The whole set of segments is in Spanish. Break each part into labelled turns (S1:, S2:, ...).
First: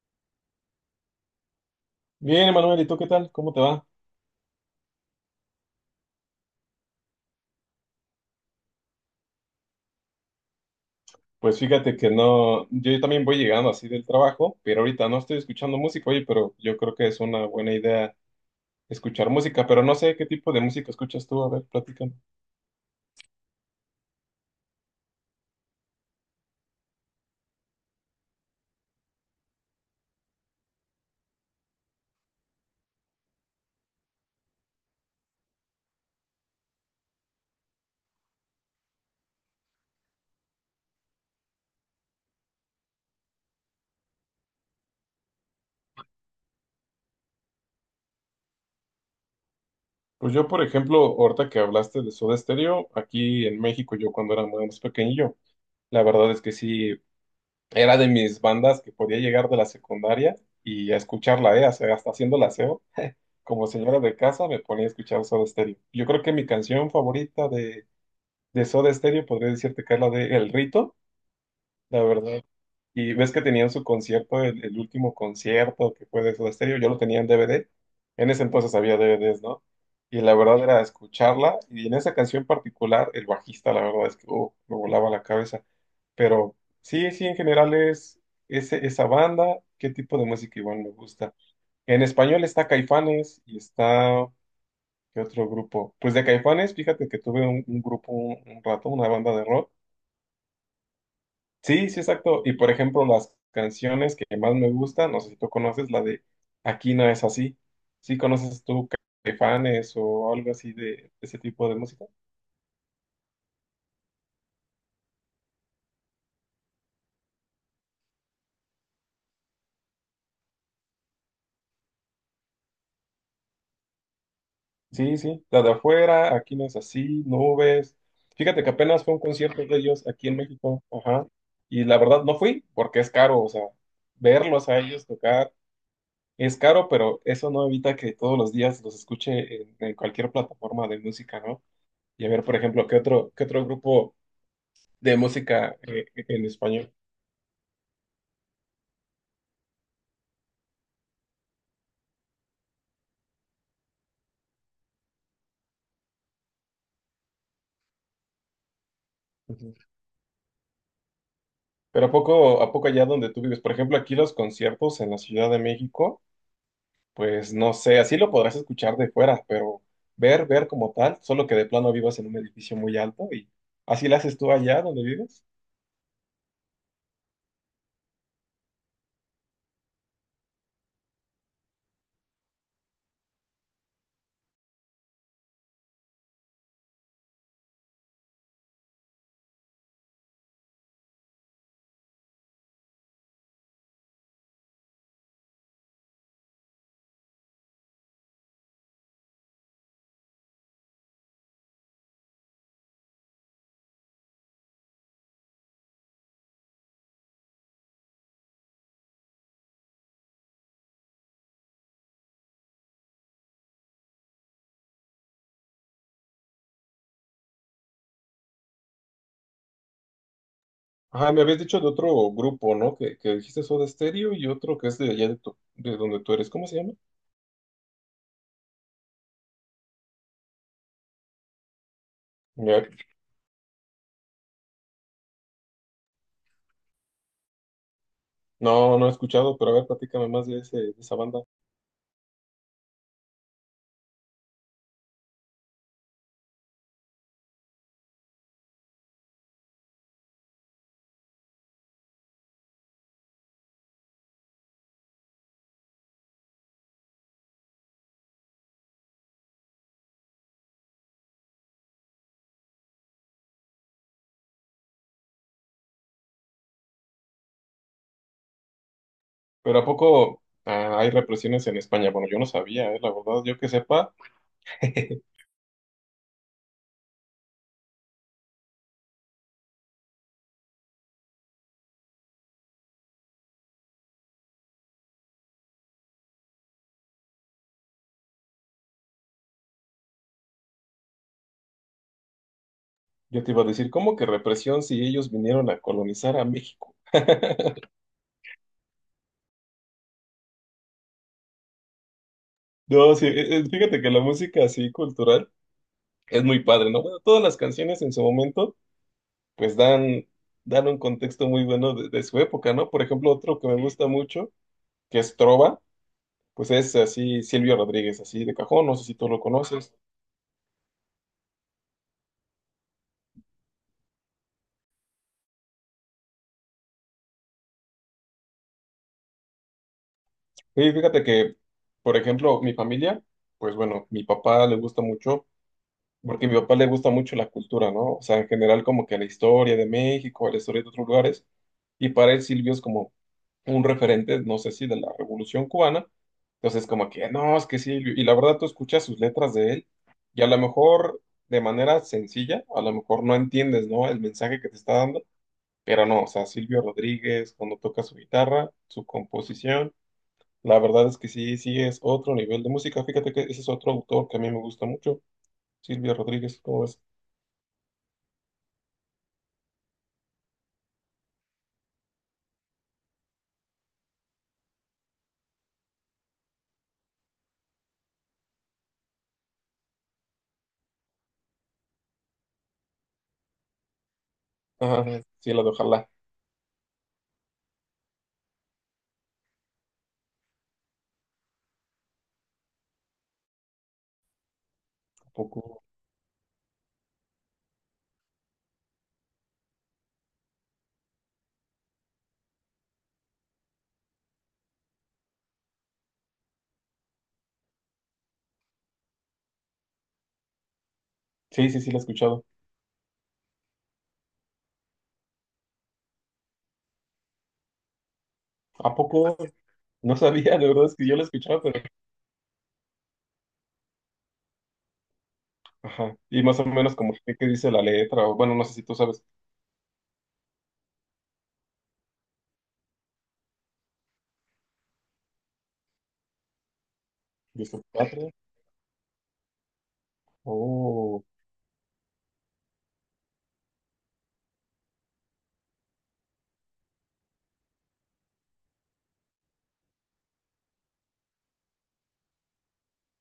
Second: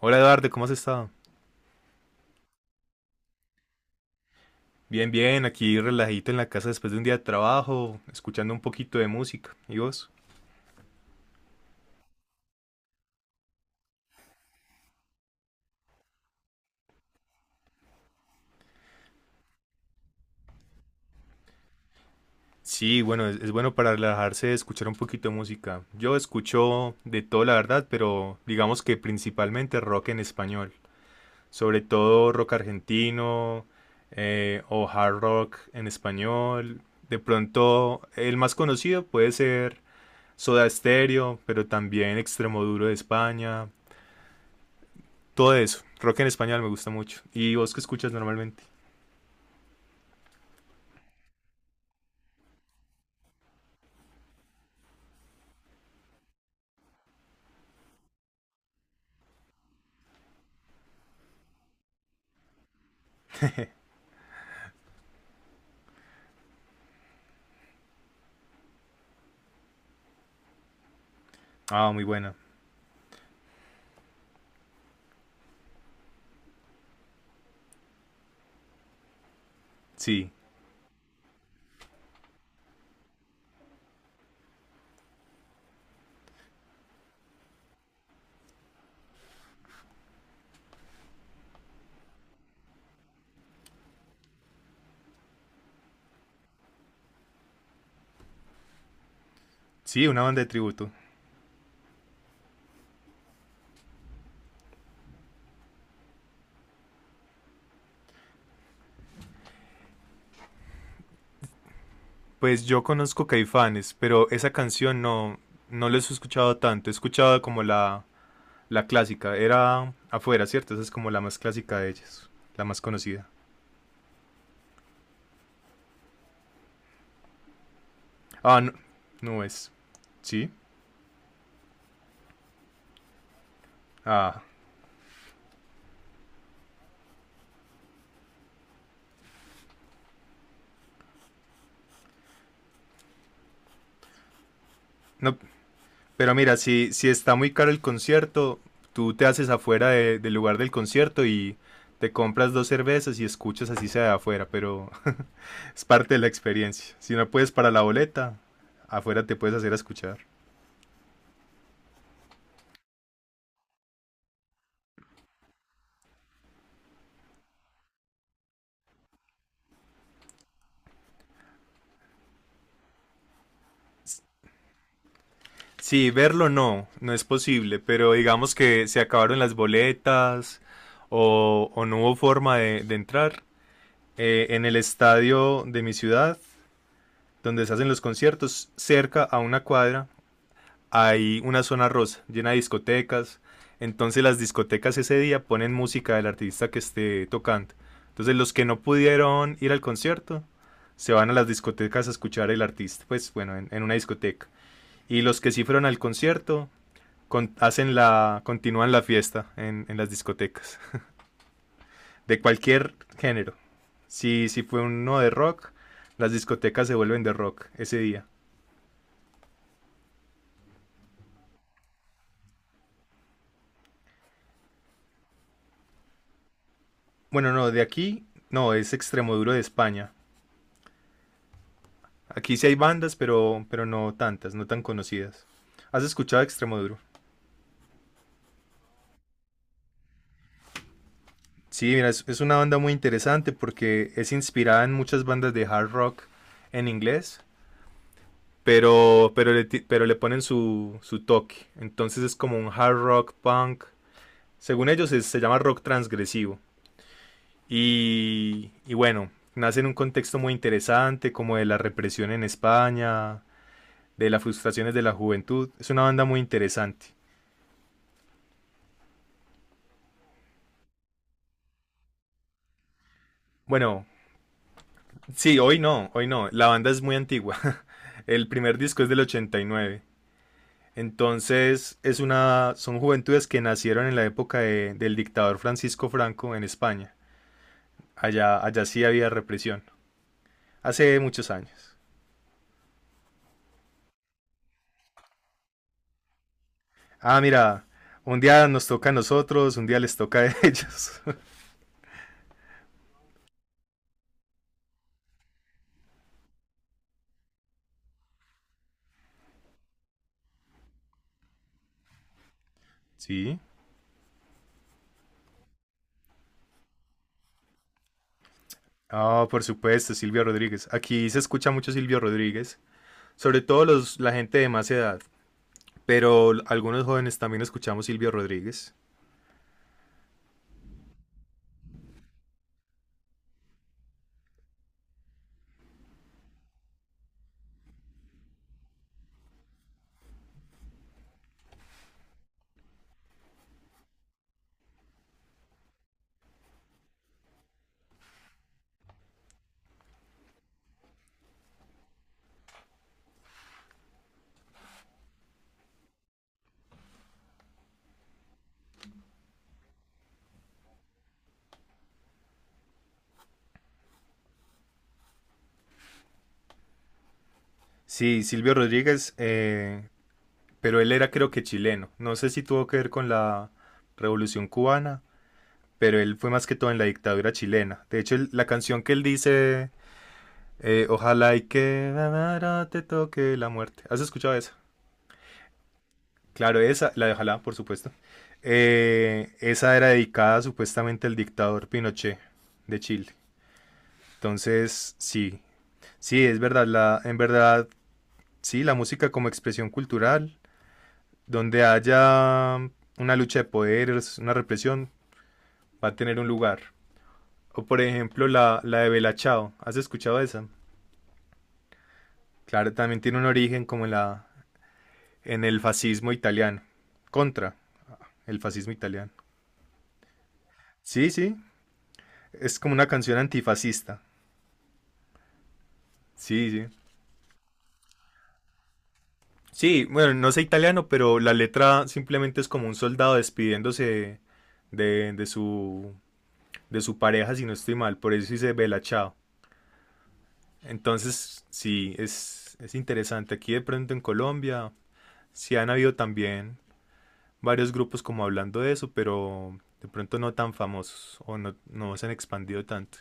S1: Hola Eduardo, ¿cómo has estado?
S2: Bien, Emanuel, ¿y tú qué tal? ¿Cómo te va?
S1: Bien, bien, aquí relajito en la casa después de un día de trabajo, escuchando un poquito de música. ¿Y vos?
S2: Pues fíjate que no, yo también voy llegando así del trabajo, pero ahorita no estoy escuchando música, oye, pero yo creo que es una buena idea escuchar música, pero no sé qué tipo de música escuchas tú, a ver, platícame.
S1: Sí, bueno, es bueno para relajarse escuchar un poquito de música. Yo escucho de todo, la verdad, pero digamos que principalmente rock en español. Sobre todo rock argentino, o hard rock en español. De pronto, el más conocido puede ser Soda Stereo, pero también Extremoduro de España. Todo eso. Rock en español me gusta mucho. ¿Y vos qué escuchas normalmente?
S2: Pues yo, por ejemplo, ahorita que hablaste de Soda Stereo, aquí en México, yo cuando era más pequeñillo, la verdad es que sí, era de mis bandas que podía llegar de la secundaria y a escucharla, ¿eh? O sea, hasta haciendo el aseo, como señora de casa me ponía a escuchar Soda Stereo. Yo creo que mi canción favorita de Soda Stereo, podría decirte que es la de El Rito,
S1: Ah,
S2: la
S1: muy buena.
S2: verdad. Y ves que tenían su concierto, el último concierto que fue de Soda Stereo, yo lo tenía en DVD. En ese entonces había DVDs, ¿no? Y
S1: Sí.
S2: la verdad era escucharla, y en esa canción particular, el bajista, la verdad es que me volaba la cabeza. Pero sí, sí, en general es esa banda, qué tipo de música igual me gusta. En español está Caifanes y está, ¿qué otro grupo? Pues de Caifanes, fíjate que tuve un grupo un rato, una banda de rock.
S1: Sí, una banda de tributo.
S2: Sí, sí, exacto. Y por ejemplo, las canciones que más me gustan, no sé si tú conoces la de Aquí no es así. ¿Sí conoces tú Caifanes o algo así de, ese tipo de música?
S1: Pues yo conozco Caifanes, pero esa canción no, no les he escuchado tanto. He escuchado como la clásica. Era afuera, ¿cierto? Esa es como la más clásica de ellas. La más conocida.
S2: Sí, sí, la de afuera, Aquí no es así, Nubes.
S1: Ah,
S2: Fíjate que
S1: no,
S2: apenas fue un
S1: no
S2: concierto
S1: es.
S2: de ellos aquí en
S1: ¿Sí?
S2: México, ajá. Y la verdad no fui porque es caro, o sea,
S1: Ah.
S2: verlos a ellos tocar es caro, pero eso no evita que todos los días los escuche en cualquier plataforma de música, ¿no? Y a ver, por ejemplo, ¿qué otro grupo de
S1: No,
S2: música
S1: pero
S2: en
S1: mira, si,
S2: español?
S1: si está muy caro el concierto, tú te haces afuera del lugar del concierto y te compras dos cervezas y escuchas así sea de afuera, pero es parte de la experiencia. Si no puedes para la boleta, afuera te puedes hacer
S2: Ujú.
S1: a escuchar.
S2: Pero a poco allá donde tú vives, por ejemplo, aquí los conciertos en la Ciudad de México, pues no sé, así lo podrás escuchar de fuera, pero ver como tal, solo que de plano vivas en un edificio muy alto y así lo haces tú allá donde vives.
S1: Sí, verlo no, no es posible, pero digamos que se acabaron las boletas o no hubo forma de entrar. En el estadio de mi ciudad, donde se hacen los conciertos, cerca a una cuadra, hay una zona rosa llena de discotecas. Entonces las discotecas ese día ponen música del artista que esté tocando. Entonces los que no pudieron ir al concierto se van a las discotecas a escuchar el artista, pues bueno, en una discoteca. Y los que sí fueron al concierto hacen la, continúan la fiesta en las discotecas, de cualquier género. Si fue uno de rock, las discotecas se vuelven de rock ese día.
S2: Ajá, me habías dicho de otro grupo, ¿no? Que dijiste Soda Stereo y otro que es de allá de, de donde tú eres. ¿Cómo se llama?
S1: Bueno, no, de aquí, no, es Extremoduro de España. Aquí sí hay
S2: Ya-
S1: bandas, pero no tantas, no tan conocidas. ¿Has escuchado Extremoduro?
S2: No, no he escuchado, pero a ver, platícame más de ese, de esa banda.
S1: Sí, mira, es una banda muy interesante porque es inspirada en muchas bandas de hard rock en inglés, pero le ponen su toque. Entonces es como un hard rock punk. Según ellos se llama rock transgresivo. Y bueno, nace en un contexto muy interesante como de la represión en España, de las frustraciones de la juventud. Es una banda muy interesante.
S2: Pero ¿a poco hay represiones en España? Bueno, yo no sabía, la verdad, yo que
S1: Bueno,
S2: sepa,
S1: sí, hoy no, hoy no. La banda es muy antigua. El primer disco es del 89. Entonces, es una, son juventudes que nacieron en la época del dictador Francisco Franco en España. Allá, allá sí había represión. Hace muchos años.
S2: yo te iba a decir, ¿cómo que represión si ellos vinieron a colonizar a México?
S1: Ah, mira, un día nos toca a nosotros, un día les toca a ellos.
S2: No, sí, fíjate que la música así cultural es muy padre, ¿no? Bueno, todas las canciones en su momento, pues dan, dan un contexto muy bueno de su época, ¿no? Por ejemplo,
S1: Sí.
S2: otro que me gusta mucho, que es Trova, pues es así Silvio Rodríguez, así de cajón, no sé si tú lo
S1: Ah, por
S2: conoces.
S1: supuesto, Silvio Rodríguez. Aquí se escucha mucho Silvio Rodríguez, sobre todo los, la gente de más edad, pero algunos jóvenes también escuchamos Silvio Rodríguez.
S2: Sí, fíjate que, por ejemplo, mi familia, pues bueno, mi papá le gusta mucho, porque a mi papá le gusta mucho la cultura, ¿no? O sea, en general como que la historia de México, la historia de otros lugares, y para él Silvio es como un referente, no sé si de la Revolución Cubana, entonces como que, no, es que Silvio, y la verdad tú escuchas sus letras de él, y a lo mejor de manera sencilla, a lo mejor no entiendes, ¿no? El mensaje que te está dando, pero no, o sea, Silvio Rodríguez, cuando toca su guitarra, su composición, la verdad es que sí, sí es otro nivel de música, fíjate que ese es otro autor que a mí me gusta mucho, Silvio Rodríguez, ¿cómo ves?
S1: Sí, Silvio Rodríguez, pero él era creo que chileno. No sé si tuvo que ver con la Revolución Cubana, pero él fue más que todo en la dictadura chilena. De hecho, la canción que él dice, ojalá y que ahora te toque la muerte. ¿Has escuchado esa?
S2: Ajá, sí, la de Ojalá.
S1: Claro, esa, la de ojalá, por supuesto. Esa era dedicada supuestamente al dictador Pinochet de Chile. Entonces,
S2: ¿A
S1: sí,
S2: poco?
S1: sí, es verdad, la, en verdad, sí, la música como expresión cultural donde haya una lucha de poderes, una represión, va a tener un lugar. O por ejemplo la de Bella Ciao. ¿Has escuchado esa?
S2: Sí, sí, sí, la he escuchado.
S1: Claro, también tiene un origen como en en el fascismo italiano. Contra el fascismo
S2: ¿A
S1: italiano.
S2: poco? No sabía, de verdad es que yo la
S1: Sí, sí.
S2: escuchaba, pero...
S1: Es como una canción antifascista.
S2: Ajá. Y más o
S1: Sí, sí.
S2: menos como que qué dice la letra, o bueno, no sé si tú sabes.
S1: Sí, bueno, no sé italiano, pero la letra simplemente es como un soldado despidiéndose de, de su, de su pareja, si no
S2: Dice
S1: estoy mal.
S2: patria.
S1: Por eso dice Bella Ciao.
S2: Oh.
S1: Entonces, sí, es interesante. Aquí de pronto en Colombia, sí han habido también varios grupos como hablando de eso, pero de pronto no tan famosos o no, no se han expandido tanto.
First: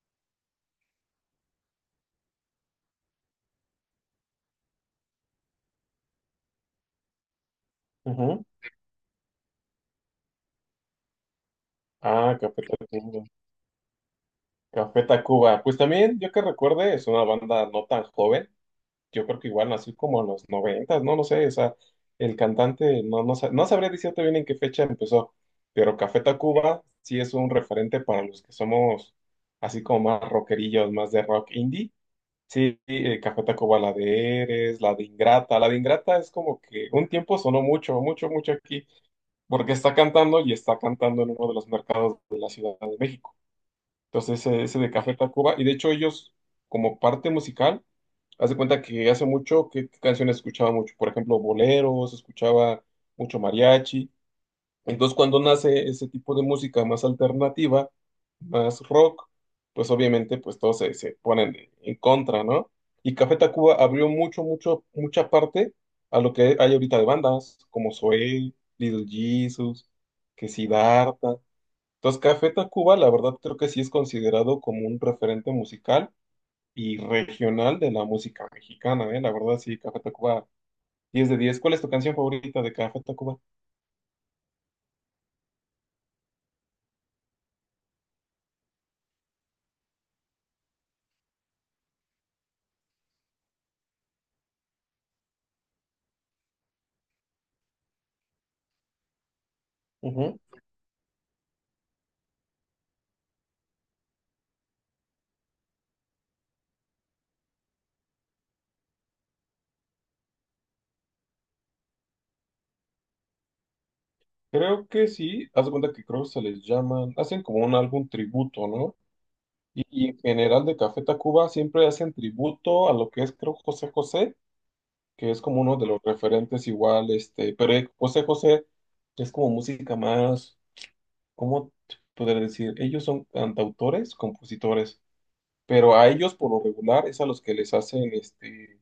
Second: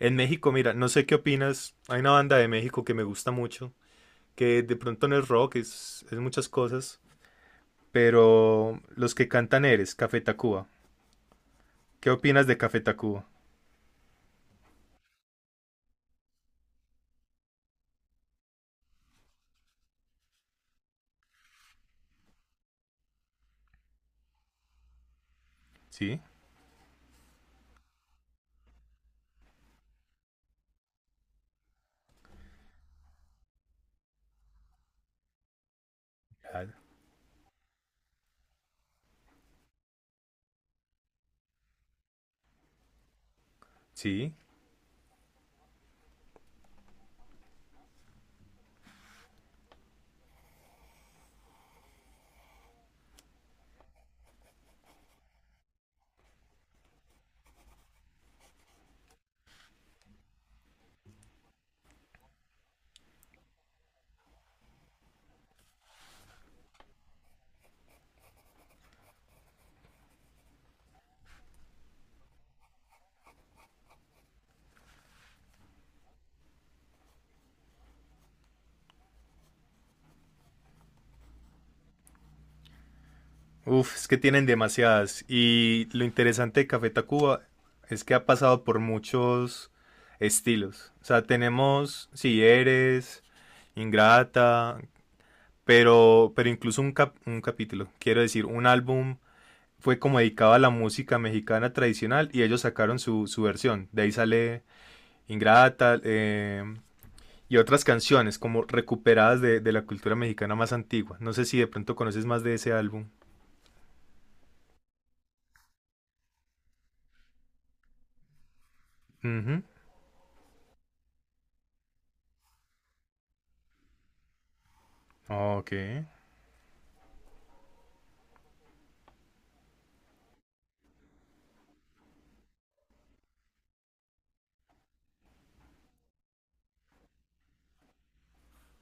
S1: En México, mira, no sé qué opinas. Hay una banda de México que me gusta mucho, que de pronto no es rock, es muchas cosas,
S2: Ajá.
S1: pero los que cantan eres Café Tacuba. ¿Qué
S2: Ah,
S1: opinas de
S2: Café
S1: Café
S2: Tacuba.
S1: Tacuba?
S2: Café Tacuba. Pues también, yo que recuerde, es una banda no tan joven. Yo creo que igual nació como en los noventas, no lo sé, o sea, el cantante, no sabría decirte bien en qué fecha empezó, pero
S1: Sí,
S2: Café Tacuba sí es un referente para los que somos así como más rockerillos, más de rock indie. Sí, Café Tacuba, la de Eres, la de Ingrata es como
S1: claro.
S2: que un tiempo sonó mucho, mucho, mucho aquí, porque está cantando y está cantando en uno de los mercados de la Ciudad de México.
S1: Sí,
S2: Entonces, ese de Café Tacuba, y de hecho ellos como parte musical, haz de cuenta que hace mucho, ¿qué canciones escuchaba mucho? Por ejemplo, boleros, escuchaba mucho mariachi. Entonces, cuando nace ese tipo de música más alternativa, más rock, pues obviamente pues todos se ponen en contra, ¿no? Y Café Tacuba abrió mucho, mucho, mucha parte a lo que hay ahorita de bandas, como Zoé, Little Jesus, que Siddhartha. Entonces, Café Tacuba, la verdad, creo que sí es considerado como un referente musical y regional de la música mexicana, ¿eh? La verdad, sí, Café Tacuba, diez de diez. ¿Cuál es tu canción favorita de Café Tacuba?
S1: uf, es que tienen demasiadas. Y lo interesante de Café Tacuba es que ha pasado por muchos estilos. O sea, tenemos Si eres, Ingrata, pero incluso un capítulo, quiero decir, un álbum fue como
S2: Ujú.
S1: dedicado a la música mexicana tradicional y ellos sacaron su versión. De ahí sale Ingrata, y otras canciones como recuperadas de la cultura mexicana más antigua. No sé si de pronto conoces más de ese álbum.
S2: Creo que sí, haz de cuenta que creo que se les llaman, hacen como un álbum tributo, ¿no?
S1: Ujú.
S2: Y en general de Café Tacuba siempre hacen tributo a lo que es, creo, José José, que es como
S1: Ok.
S2: uno de los referentes igual, este, pero José José es como música más, ¿cómo te podría decir? Ellos son cantautores, compositores, pero a ellos por lo regular es a los que les hacen, este,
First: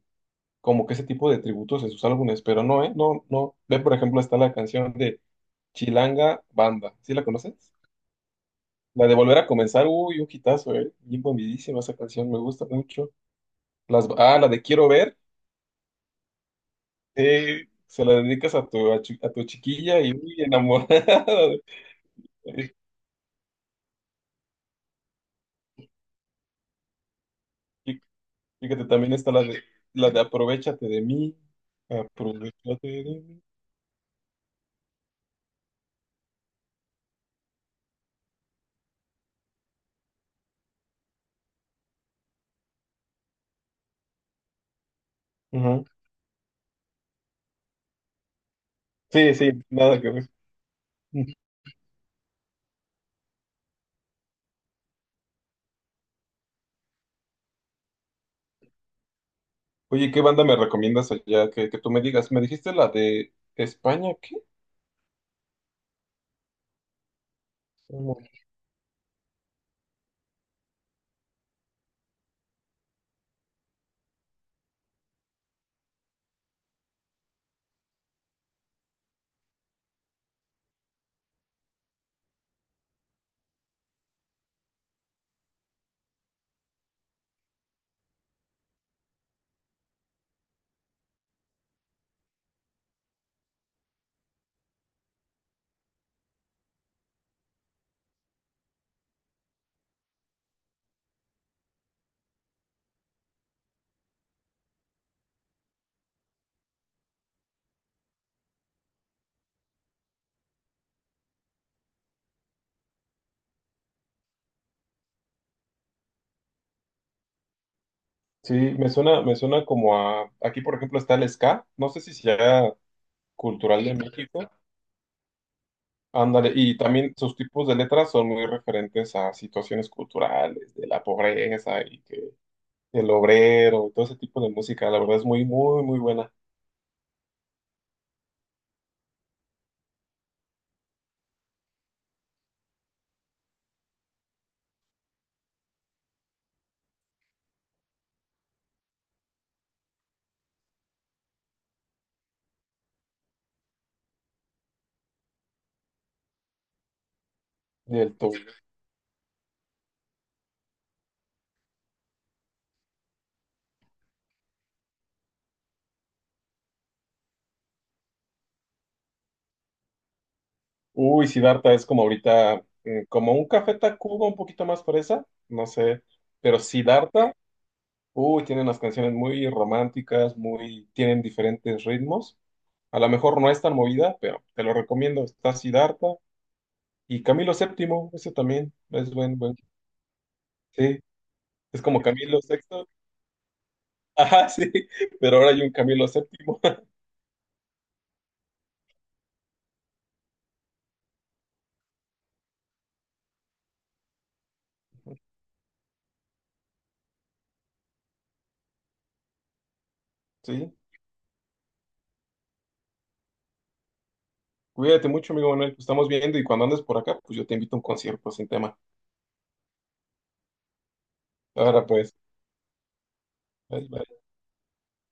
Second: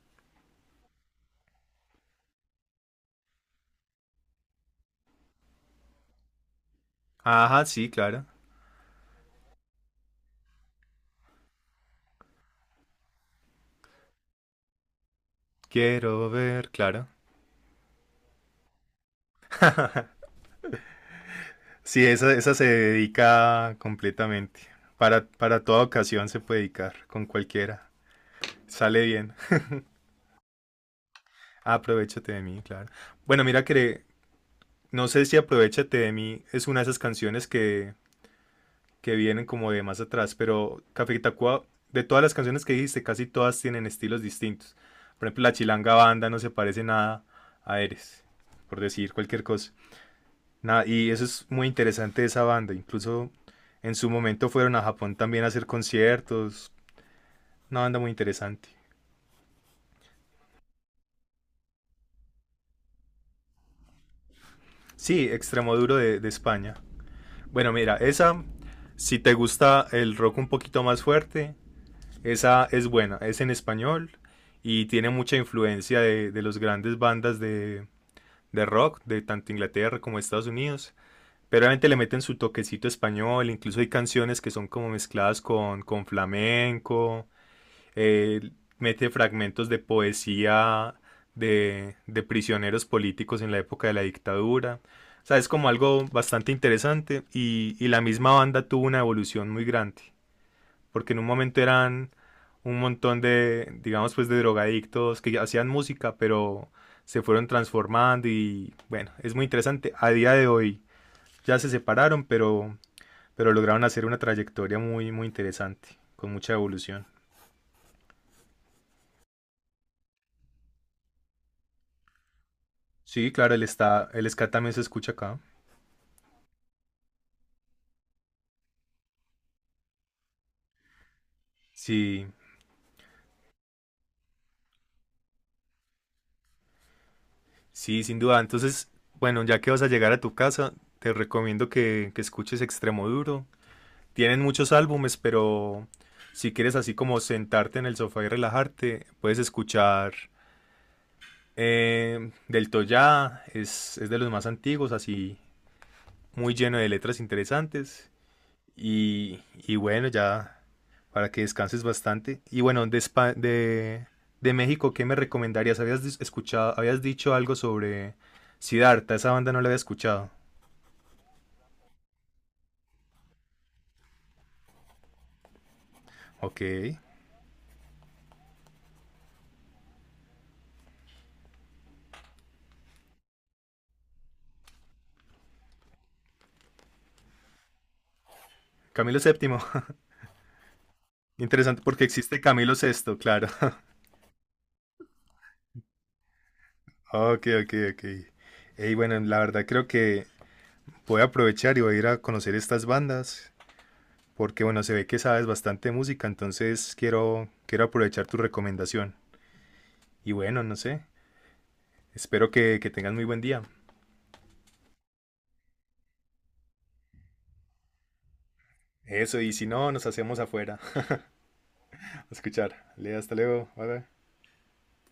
S2: como que ese tipo de tributos en sus álbumes, pero no, ¿eh? No, no. Ve, por ejemplo, está la canción de Chilanga Banda. ¿Sí la
S1: Ajá,
S2: conoces?
S1: sí, claro.
S2: La de Volver a Comenzar, uy, un hitazo, ¿eh? Bien bombidísima esa canción, me gusta mucho. Las, ah, la de Quiero Ver,
S1: Quiero ver, claro.
S2: se la dedicas a tu, a, a tu chiquilla y uy, enamorada.
S1: Sí, esa se dedica completamente. Para toda ocasión se puede dedicar, con cualquiera.
S2: Fí- Fíjate,
S1: Sale
S2: también está
S1: bien.
S2: la de Aprovechate de mí.
S1: Aprovechate de mí, claro.
S2: Aprovechate de mí.
S1: Bueno, mira que no sé si Aprovechate de mí es una de esas canciones que vienen como de más atrás, pero Café Tacuba, de todas las canciones que dijiste, casi todas tienen estilos distintos. Por ejemplo, la
S2: Ujú.
S1: Chilanga Banda no se parece nada a Eres, por decir
S2: Sí,
S1: cualquier
S2: sí,
S1: cosa.
S2: nada que ver.
S1: Nada, y eso es muy interesante de esa banda. Incluso en su momento fueron a Japón también a hacer conciertos. Una banda muy interesante.
S2: Oye, ¿qué banda me recomiendas allá? Que tú me digas. ¿Me dijiste la de España? ¿Qué?
S1: Sí, Extremoduro de España. Bueno, mira,
S2: ¿Cómo?
S1: esa, si te gusta el rock un poquito más fuerte, esa es buena. Es en español y tiene mucha influencia de las grandes bandas de rock, de tanto Inglaterra como Estados Unidos. Pero obviamente le meten su toquecito español, incluso hay canciones que son como mezcladas con flamenco, eh, mete fragmentos de poesía de prisioneros políticos en la época de la dictadura. O sea, es como algo bastante interesante y la misma banda tuvo una evolución muy grande, porque en un momento eran un montón de, digamos, pues de drogadictos que hacían música, pero se fueron transformando y bueno, es muy interesante. A día de hoy ya se separaron, pero lograron hacer una trayectoria muy, muy interesante, con mucha evolución.
S2: Sí, me suena como a... Aquí, por ejemplo, está el ska. No sé si sea
S1: Sí, claro, el
S2: cultural de
S1: está, el
S2: México.
S1: ska también se escucha acá.
S2: Ándale, y también sus tipos de letras son muy referentes a situaciones culturales, de la pobreza y
S1: Sí,
S2: que el obrero, y todo ese tipo de música. La verdad es muy, muy, muy buena.
S1: sí, sin duda. Entonces, bueno, ya que vas a llegar a tu casa, te recomiendo que escuches Extremo Duro. Tienen muchos álbumes, pero si quieres así como sentarte en el sofá y relajarte, puedes escuchar Del Toya, es de los más antiguos, así muy lleno de letras interesantes.
S2: Del todo.
S1: Y bueno, ya para que descanses bastante. Y bueno, de México, ¿qué me recomendarías? ¿Habías escuchado, habías dicho algo sobre Siddhartha? Esa banda no la había escuchado.
S2: Uy, Siddhartha es como ahorita, mm, como un Café Tacuba un poquito más fresa, no sé. Pero
S1: Ok.
S2: Siddhartha uy, tienen unas canciones muy románticas, muy, tienen diferentes ritmos. A lo mejor no es tan movida, pero te lo recomiendo. Está Siddhartha y Camilo Séptimo, ese también es
S1: Camilo
S2: buen, buen.
S1: VII.
S2: Sí, es
S1: Interesante
S2: como
S1: porque
S2: Camilo
S1: existe Camilo
S2: Sexto.
S1: Sexto claro.
S2: Ajá, sí, pero ahora hay un Camilo Séptimo.
S1: Ok, ok, ok. Y bueno, la verdad creo que voy a aprovechar y voy a ir a conocer estas bandas, porque bueno, se ve que sabes bastante música, entonces quiero, quiero aprovechar tu recomendación. Y bueno,
S2: Sí,
S1: no sé, espero que tengan muy buen día.
S2: cuídate mucho, amigo Manuel. Pues estamos viendo y cuando andes por acá, pues yo te invito a un concierto sin tema.
S1: Eso, y si no, nos hacemos afuera.
S2: Ahora pues,
S1: A escuchar. Ale, hasta luego. Bye
S2: bye,
S1: bye.
S2: bye.